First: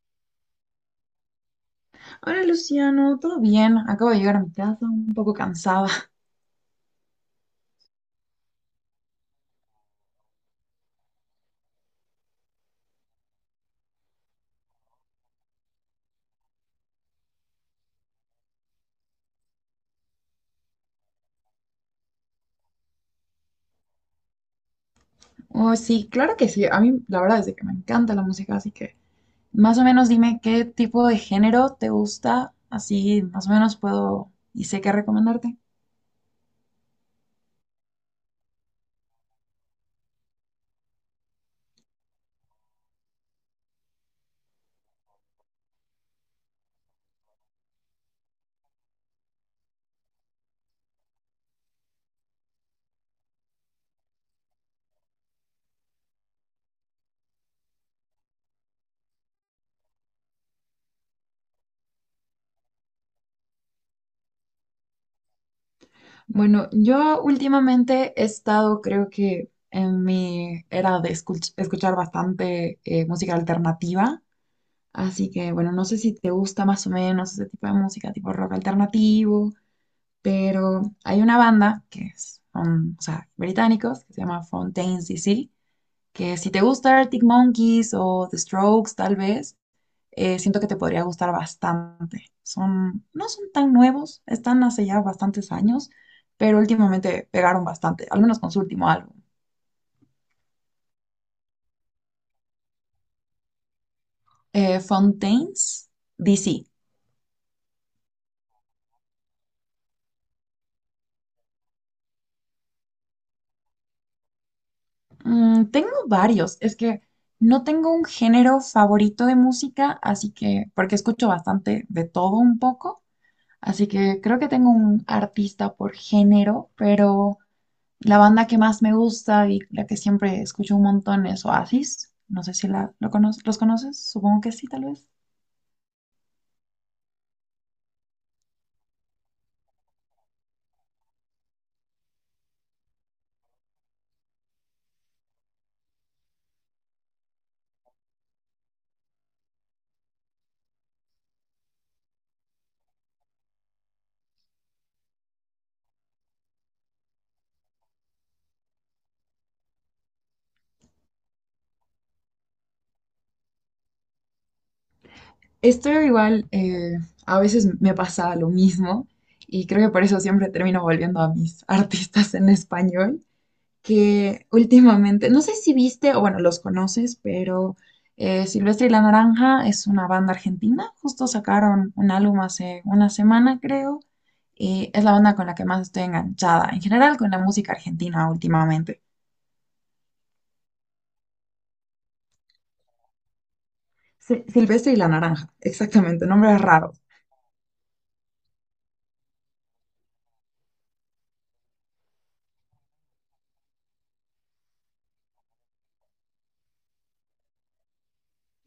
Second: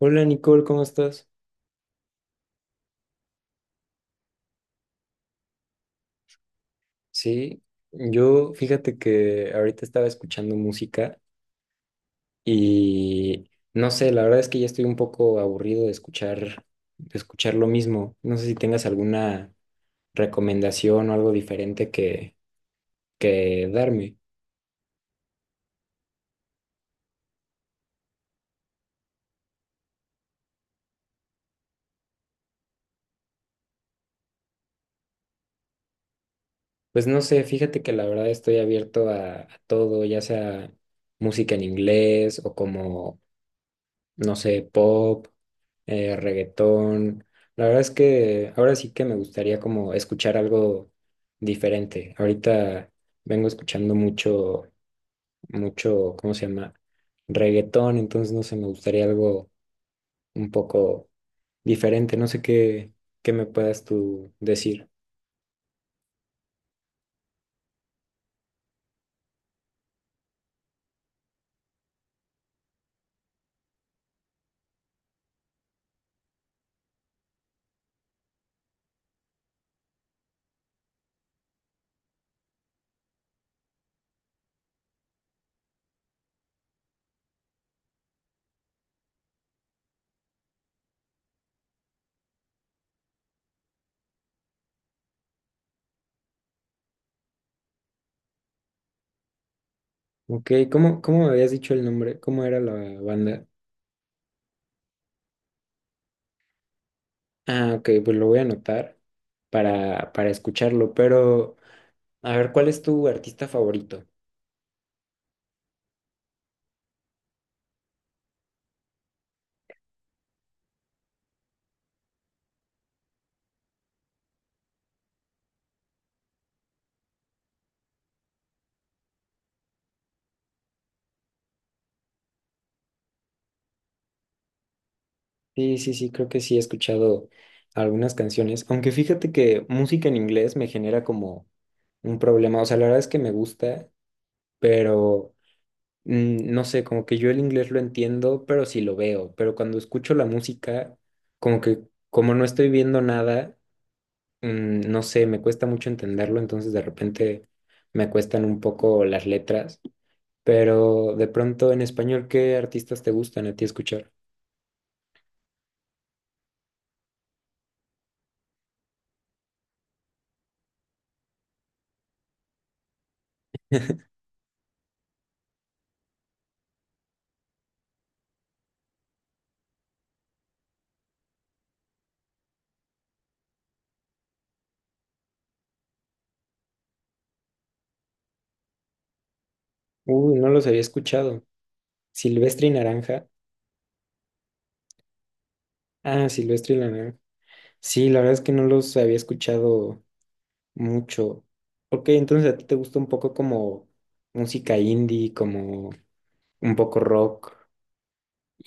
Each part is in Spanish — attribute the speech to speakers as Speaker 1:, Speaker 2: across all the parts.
Speaker 1: Hola Nicole, ¿cómo estás?
Speaker 2: Hola Luciano, ¿todo bien? Acabo de llegar a mi casa, un poco cansada.
Speaker 1: Sí, yo fíjate que ahorita estaba escuchando música y no sé, la verdad es que ya estoy un poco aburrido de escuchar lo mismo. No sé si tengas alguna recomendación o algo diferente que darme.
Speaker 2: Oh, sí, claro que sí. A mí la verdad es que me encanta la música, así que más o menos dime qué tipo de género te gusta, así más o menos puedo y sé qué recomendarte.
Speaker 1: Pues no sé, fíjate que la verdad estoy abierto a todo, ya sea música en inglés o como no sé, pop, reggaetón. La verdad es que ahora sí que me gustaría como escuchar algo diferente. Ahorita vengo escuchando mucho, mucho, ¿cómo se llama? Reggaetón, entonces no sé, me gustaría algo un poco diferente. No sé qué me puedas tú decir.
Speaker 2: Bueno, yo últimamente he estado, creo que en mi era de escuchar bastante música alternativa, así que bueno, no sé si te gusta más o menos ese tipo de música, tipo rock alternativo, pero hay una banda que es, son, o sea, británicos, que se llama Fontaine's DC, que si te gusta Arctic Monkeys o The Strokes, tal vez, siento que te podría gustar bastante. Son, no son tan nuevos, están hace ya bastantes años, pero últimamente pegaron bastante, al menos con su último álbum.
Speaker 1: Ok, ¿¿cómo me habías dicho el nombre? ¿Cómo era la banda?
Speaker 2: Fontaine's DC.
Speaker 1: Ah, ok, pues lo voy a anotar para escucharlo, pero a ver, ¿cuál es tu artista favorito?
Speaker 2: Tengo varios, es que no tengo un género favorito de música, así que, porque escucho bastante de todo un poco. Así que creo que tengo un artista por género, pero la banda que más me gusta y la que siempre escucho un montón es Oasis. No sé si los conoces, supongo que sí, tal vez.
Speaker 1: Sí, sí, sí, creo que sí he escuchado algunas canciones, aunque fíjate que música en inglés me genera como un problema, o sea, la verdad es que me gusta, pero mm, no sé, como que yo el inglés lo entiendo, pero sí lo veo, pero cuando escucho la música, como que como no estoy viendo nada, mm, no sé, me cuesta mucho entenderlo, entonces de repente me cuestan un poco las letras, pero de pronto en español, ¿qué artistas te gustan a ti escuchar?
Speaker 2: Estoy igual, a veces me pasa lo mismo y creo que por eso siempre termino volviendo a mis artistas en español, que últimamente, no sé si viste, o bueno, los conoces, pero Silvestre y la Naranja es una banda argentina, justo sacaron un álbum hace una semana, creo, y es la banda con la que más estoy enganchada, en general con la música argentina últimamente.
Speaker 1: Uy, no los había escuchado. Silvestre y Naranja.
Speaker 2: Silvestre y la Naranja, exactamente,
Speaker 1: Ah,
Speaker 2: nombre
Speaker 1: Silvestre y la
Speaker 2: raro.
Speaker 1: Nave. Sí, la verdad es que no los había escuchado mucho. Ok, entonces a ti te gusta un poco como música indie, como un poco rock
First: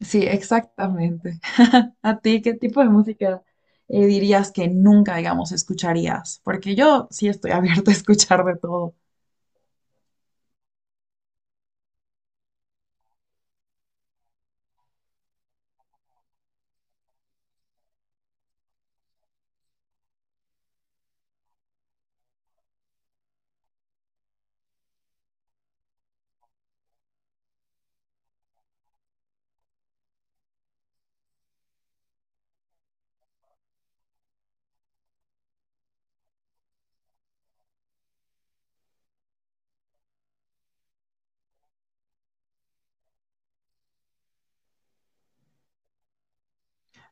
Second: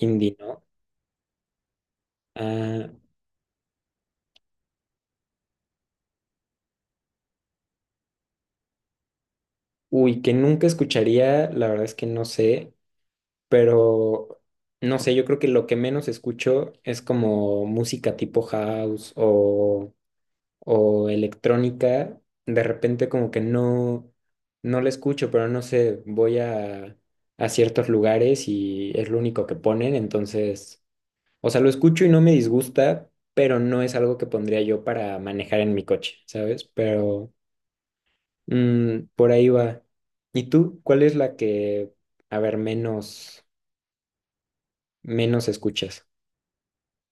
Speaker 2: Sí,
Speaker 1: ¿no?
Speaker 2: exactamente. ¿A ti qué tipo
Speaker 1: Ah,
Speaker 2: de música dirías que nunca, digamos, escucharías? Porque yo sí estoy abierta a escuchar de todo.
Speaker 1: ¿Que nunca escucharía? La verdad es que no sé, pero no sé, yo creo que lo que menos escucho es como música tipo house o electrónica, de repente como que no, no la escucho, pero no sé, a ciertos lugares y es lo único que ponen, entonces, o sea, lo escucho y no me disgusta, pero no es algo que pondría yo para manejar en mi coche, ¿sabes? Pero mm, por ahí va. ¿Y tú, cuál es la a ver, menos escuchas?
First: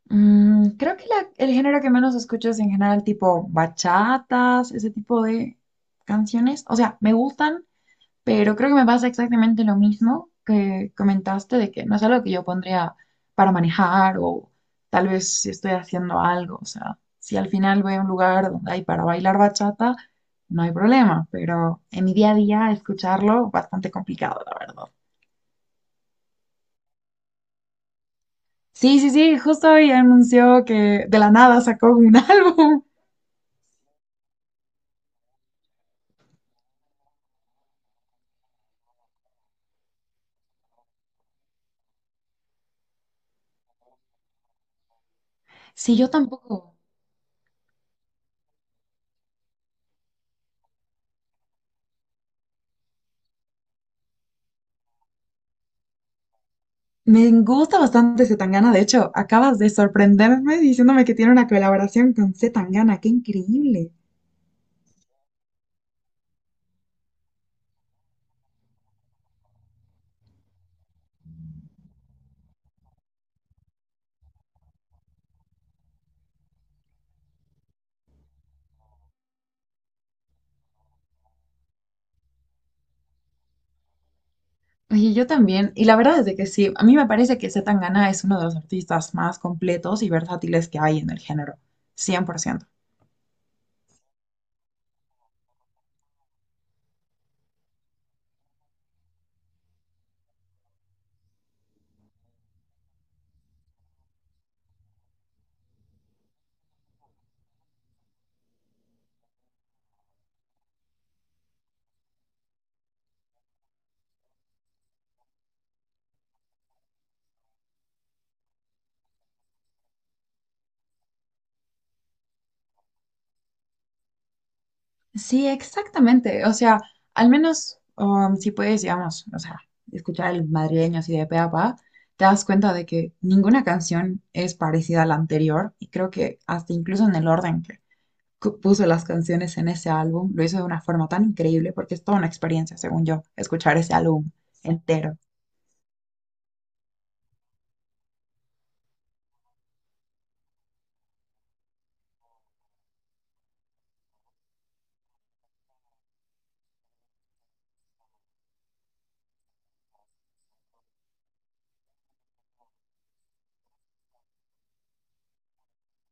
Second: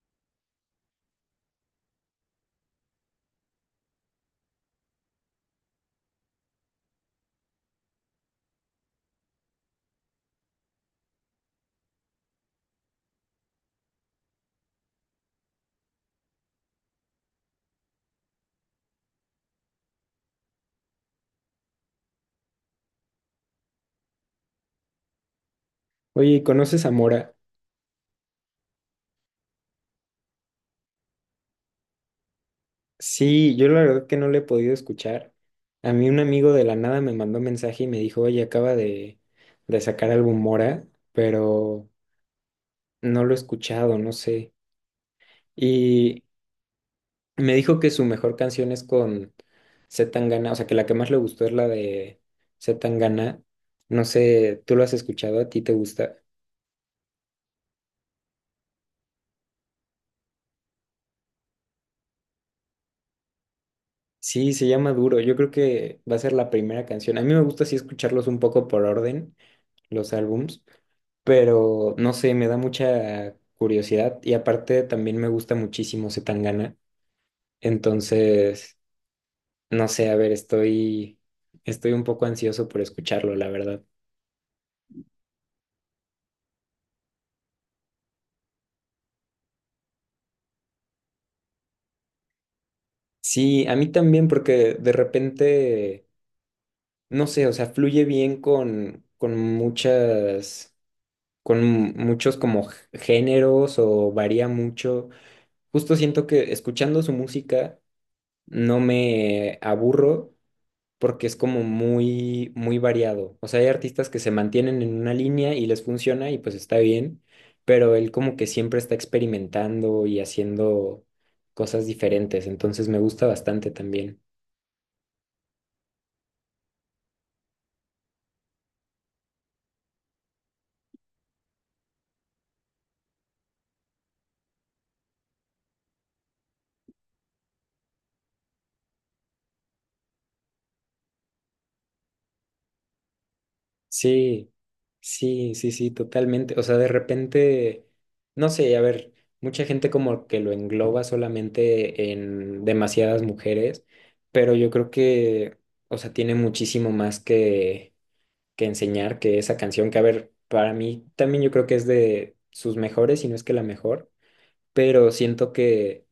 Speaker 2: Creo que el género que menos escucho es en general tipo bachatas, ese tipo de canciones. O sea, me gustan, pero creo que me pasa exactamente lo mismo que comentaste, de que no es algo que yo pondría para manejar o tal vez si estoy haciendo algo. O sea, si al final voy a un lugar donde hay para bailar bachata, no hay problema, pero en mi día a día escucharlo bastante complicado, la verdad.
Speaker 1: Oye, ¿conoces a Mora?
Speaker 2: Sí, sí, sí, justo hoy anunció que de la nada sacó un álbum.
Speaker 1: Sí, yo la verdad que no le he podido escuchar. A mí un amigo de la nada me mandó un mensaje y me dijo, oye, de sacar álbum Mora, pero no lo he escuchado, no sé.
Speaker 2: Sí, yo
Speaker 1: Y
Speaker 2: tampoco.
Speaker 1: me dijo que su mejor canción es con C. Tangana, o sea, que la que más le gustó es la de C. Tangana. No sé, ¿tú lo has escuchado? ¿A ti te gusta?
Speaker 2: Me gusta bastante Zetangana. De hecho, acabas de sorprenderme diciéndome que tiene una colaboración con Zetangana. ¡Qué increíble!
Speaker 1: Sí, se llama Duro. Yo creo que va a ser la primera canción. A mí me gusta así escucharlos un poco por orden, los álbums. Pero no sé, me da mucha curiosidad y aparte también me gusta muchísimo Zetangana. Entonces, no sé, a ver, estoy un poco ansioso por escucharlo, la verdad.
Speaker 2: Oye, yo también. Y la verdad es de que sí, a mí me parece que Zetangana es uno de los artistas más completos y versátiles que hay en el género. 100%.
Speaker 1: Sí, a mí también porque de repente, no sé, o sea, fluye bien con muchas, con muchos como géneros o varía mucho. Justo siento que escuchando su música no me aburro porque es como muy, muy variado. O sea, hay artistas que se mantienen en una línea y les funciona y pues está bien, pero él como que siempre está experimentando y haciendo cosas diferentes, entonces me gusta bastante también.
Speaker 2: Sí, exactamente. O sea, al menos si puedes, digamos, o sea, escuchar el madrileño así de pe a pa, te das cuenta de que ninguna canción es parecida a la anterior. Y creo que hasta incluso en el orden que puso las canciones en ese álbum, lo hizo de una forma tan increíble porque es toda una experiencia, según yo, escuchar ese álbum
Speaker 1: Sí,
Speaker 2: entero.
Speaker 1: sí, totalmente. O sea, de repente, no sé, a ver, mucha gente como que lo engloba solamente en demasiadas mujeres, pero yo creo que, o sea, tiene muchísimo más que enseñar que esa canción, que a ver, para mí también yo creo que es de sus mejores, si no es que la mejor, pero siento que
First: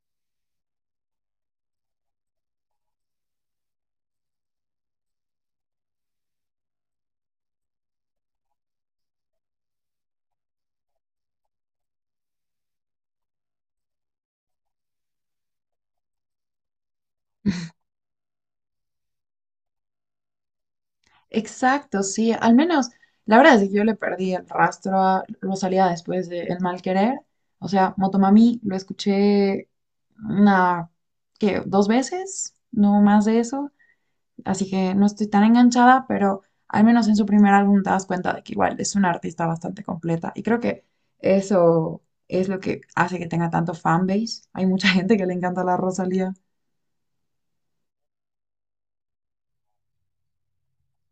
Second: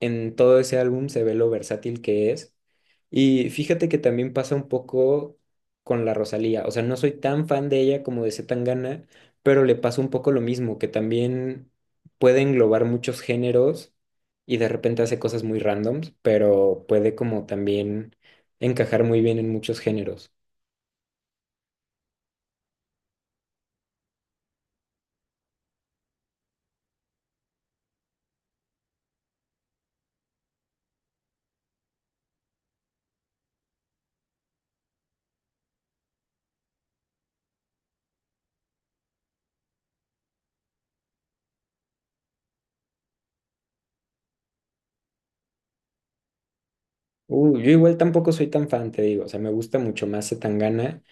Speaker 1: en todo ese álbum se ve lo versátil que es. Y fíjate que también pasa un poco con la Rosalía, o sea, no soy tan fan de ella como de Zetangana, pero le pasa un poco lo mismo, que también puede englobar muchos géneros y de repente hace cosas muy randoms, pero puede como también encajar muy bien en muchos géneros.
Speaker 2: Exacto, sí, al menos la verdad es que yo le perdí el rastro a Rosalía después de El Mal Querer. O sea, Motomami lo escuché una, ¿qué?, dos veces, no más de eso. Así que no estoy tan enganchada, pero al menos en su primer álbum te das cuenta de que igual es una artista bastante completa. Y creo que eso es lo que hace que tenga tanto fanbase. Hay mucha gente que le encanta la Rosalía
Speaker 1: Yo igual tampoco soy tan fan, te digo, o sea, me gusta mucho más Zetangana,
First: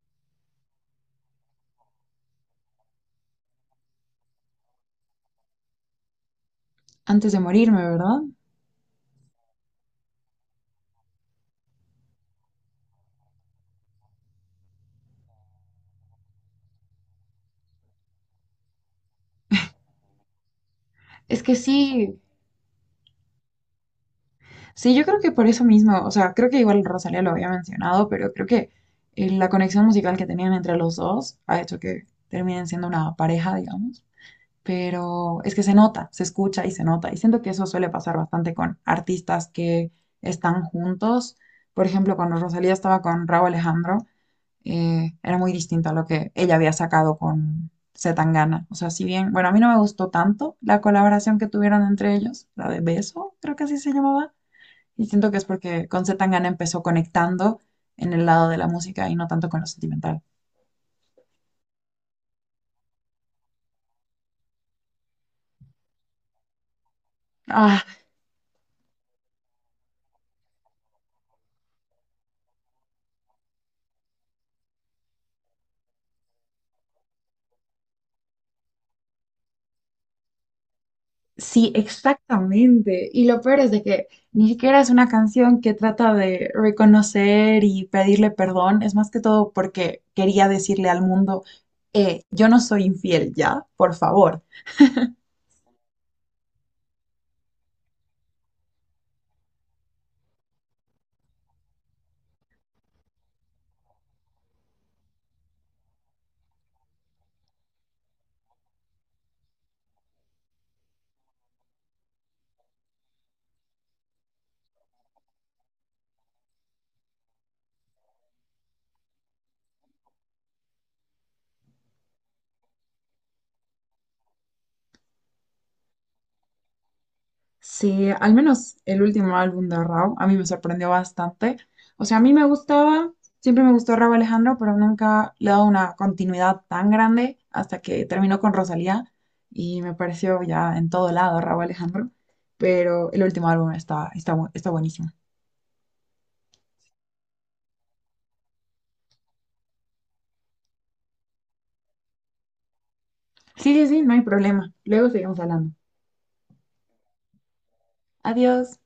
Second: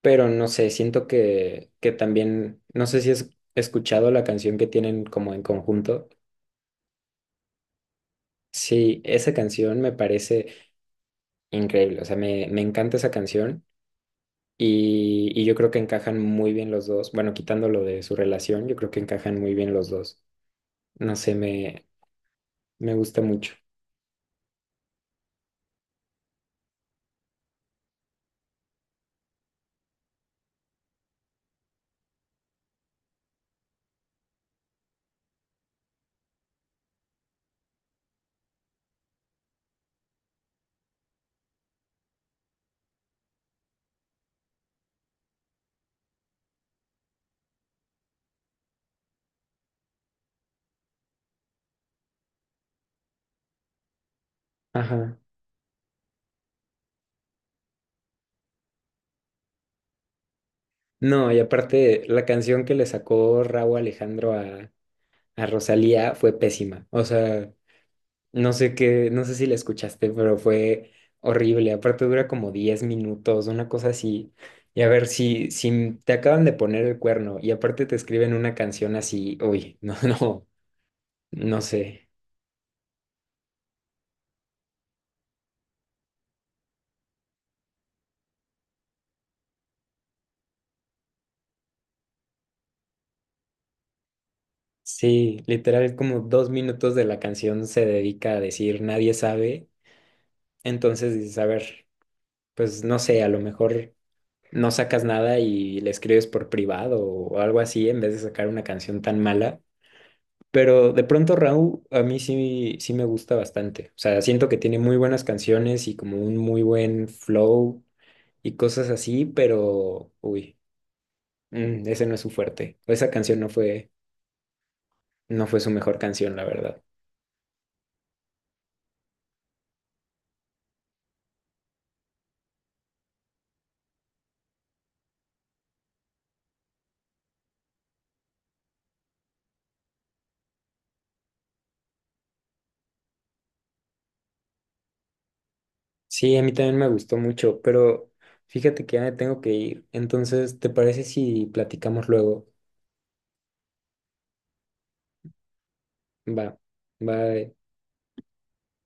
Speaker 1: pero no sé, siento que también, no sé si has escuchado la canción que tienen como en conjunto.
Speaker 2: antes de morirme, ¿verdad?
Speaker 1: Sí, esa canción me parece increíble, o sea, me encanta esa canción y yo creo que encajan muy bien los dos, bueno, quitando lo de su relación, yo creo que encajan muy bien los dos. No sé,
Speaker 2: Es que sí.
Speaker 1: me gusta mucho.
Speaker 2: Sí, yo creo que por eso mismo, o sea, creo que igual Rosalía lo había mencionado, pero creo que la conexión musical que tenían entre los dos ha hecho que terminen siendo una pareja, digamos. Pero es que se nota, se escucha y se nota. Y siento que eso suele pasar bastante con artistas que están juntos. Por ejemplo, cuando Rosalía estaba con Rauw Alejandro, era muy distinto a lo que ella había sacado con Zetangana. O sea, si bien, bueno, a mí no me gustó tanto la colaboración que tuvieron entre ellos, la de Beso, creo que así se llamaba, y
Speaker 1: Ajá.
Speaker 2: siento que es porque con C. Tangana empezó conectando en el lado de la música y no tanto con lo sentimental.
Speaker 1: No, y aparte, la canción que le sacó Rauw Alejandro a Rosalía fue pésima. O sea,
Speaker 2: Ah,
Speaker 1: no sé qué, no sé si la escuchaste, pero fue horrible. Aparte dura como 10 minutos, una cosa así. Y a ver, si te acaban de poner el cuerno y aparte te escriben una canción así, uy, no, no, no
Speaker 2: sí,
Speaker 1: sé.
Speaker 2: exactamente. Y lo peor es de que ni siquiera es una canción que trata de reconocer y pedirle perdón, es más que todo porque quería decirle al mundo, yo no soy infiel ya, por favor.
Speaker 1: Sí, literal como 2 minutos de la canción se dedica a decir nadie sabe. Entonces dices, a ver, pues no sé, a lo mejor no sacas nada y le escribes por privado o algo así en vez de sacar una canción tan mala. Pero de pronto Raúl a mí sí, sí me gusta bastante. O sea, siento que tiene muy buenas canciones y como un muy buen flow y cosas así, pero uy, mm, ese no es su fuerte. Esa canción no fue, no fue su mejor canción, la verdad.
Speaker 2: Sí, al menos el último álbum de Rauw a mí me sorprendió bastante. O sea, a mí me gustaba, siempre me gustó Rauw Alejandro, pero nunca le he dado una continuidad tan grande hasta que terminó con Rosalía y me pareció ya en todo lado Rauw Alejandro. Pero el último álbum está, está, está buenísimo.
Speaker 1: Sí, a mí también me gustó mucho, pero fíjate que ya me tengo que ir. Entonces, ¿te parece si platicamos luego?
Speaker 2: Sí, sí, sí, no hay problema. Luego seguimos hablando.
Speaker 1: Va, va.
Speaker 2: Adiós.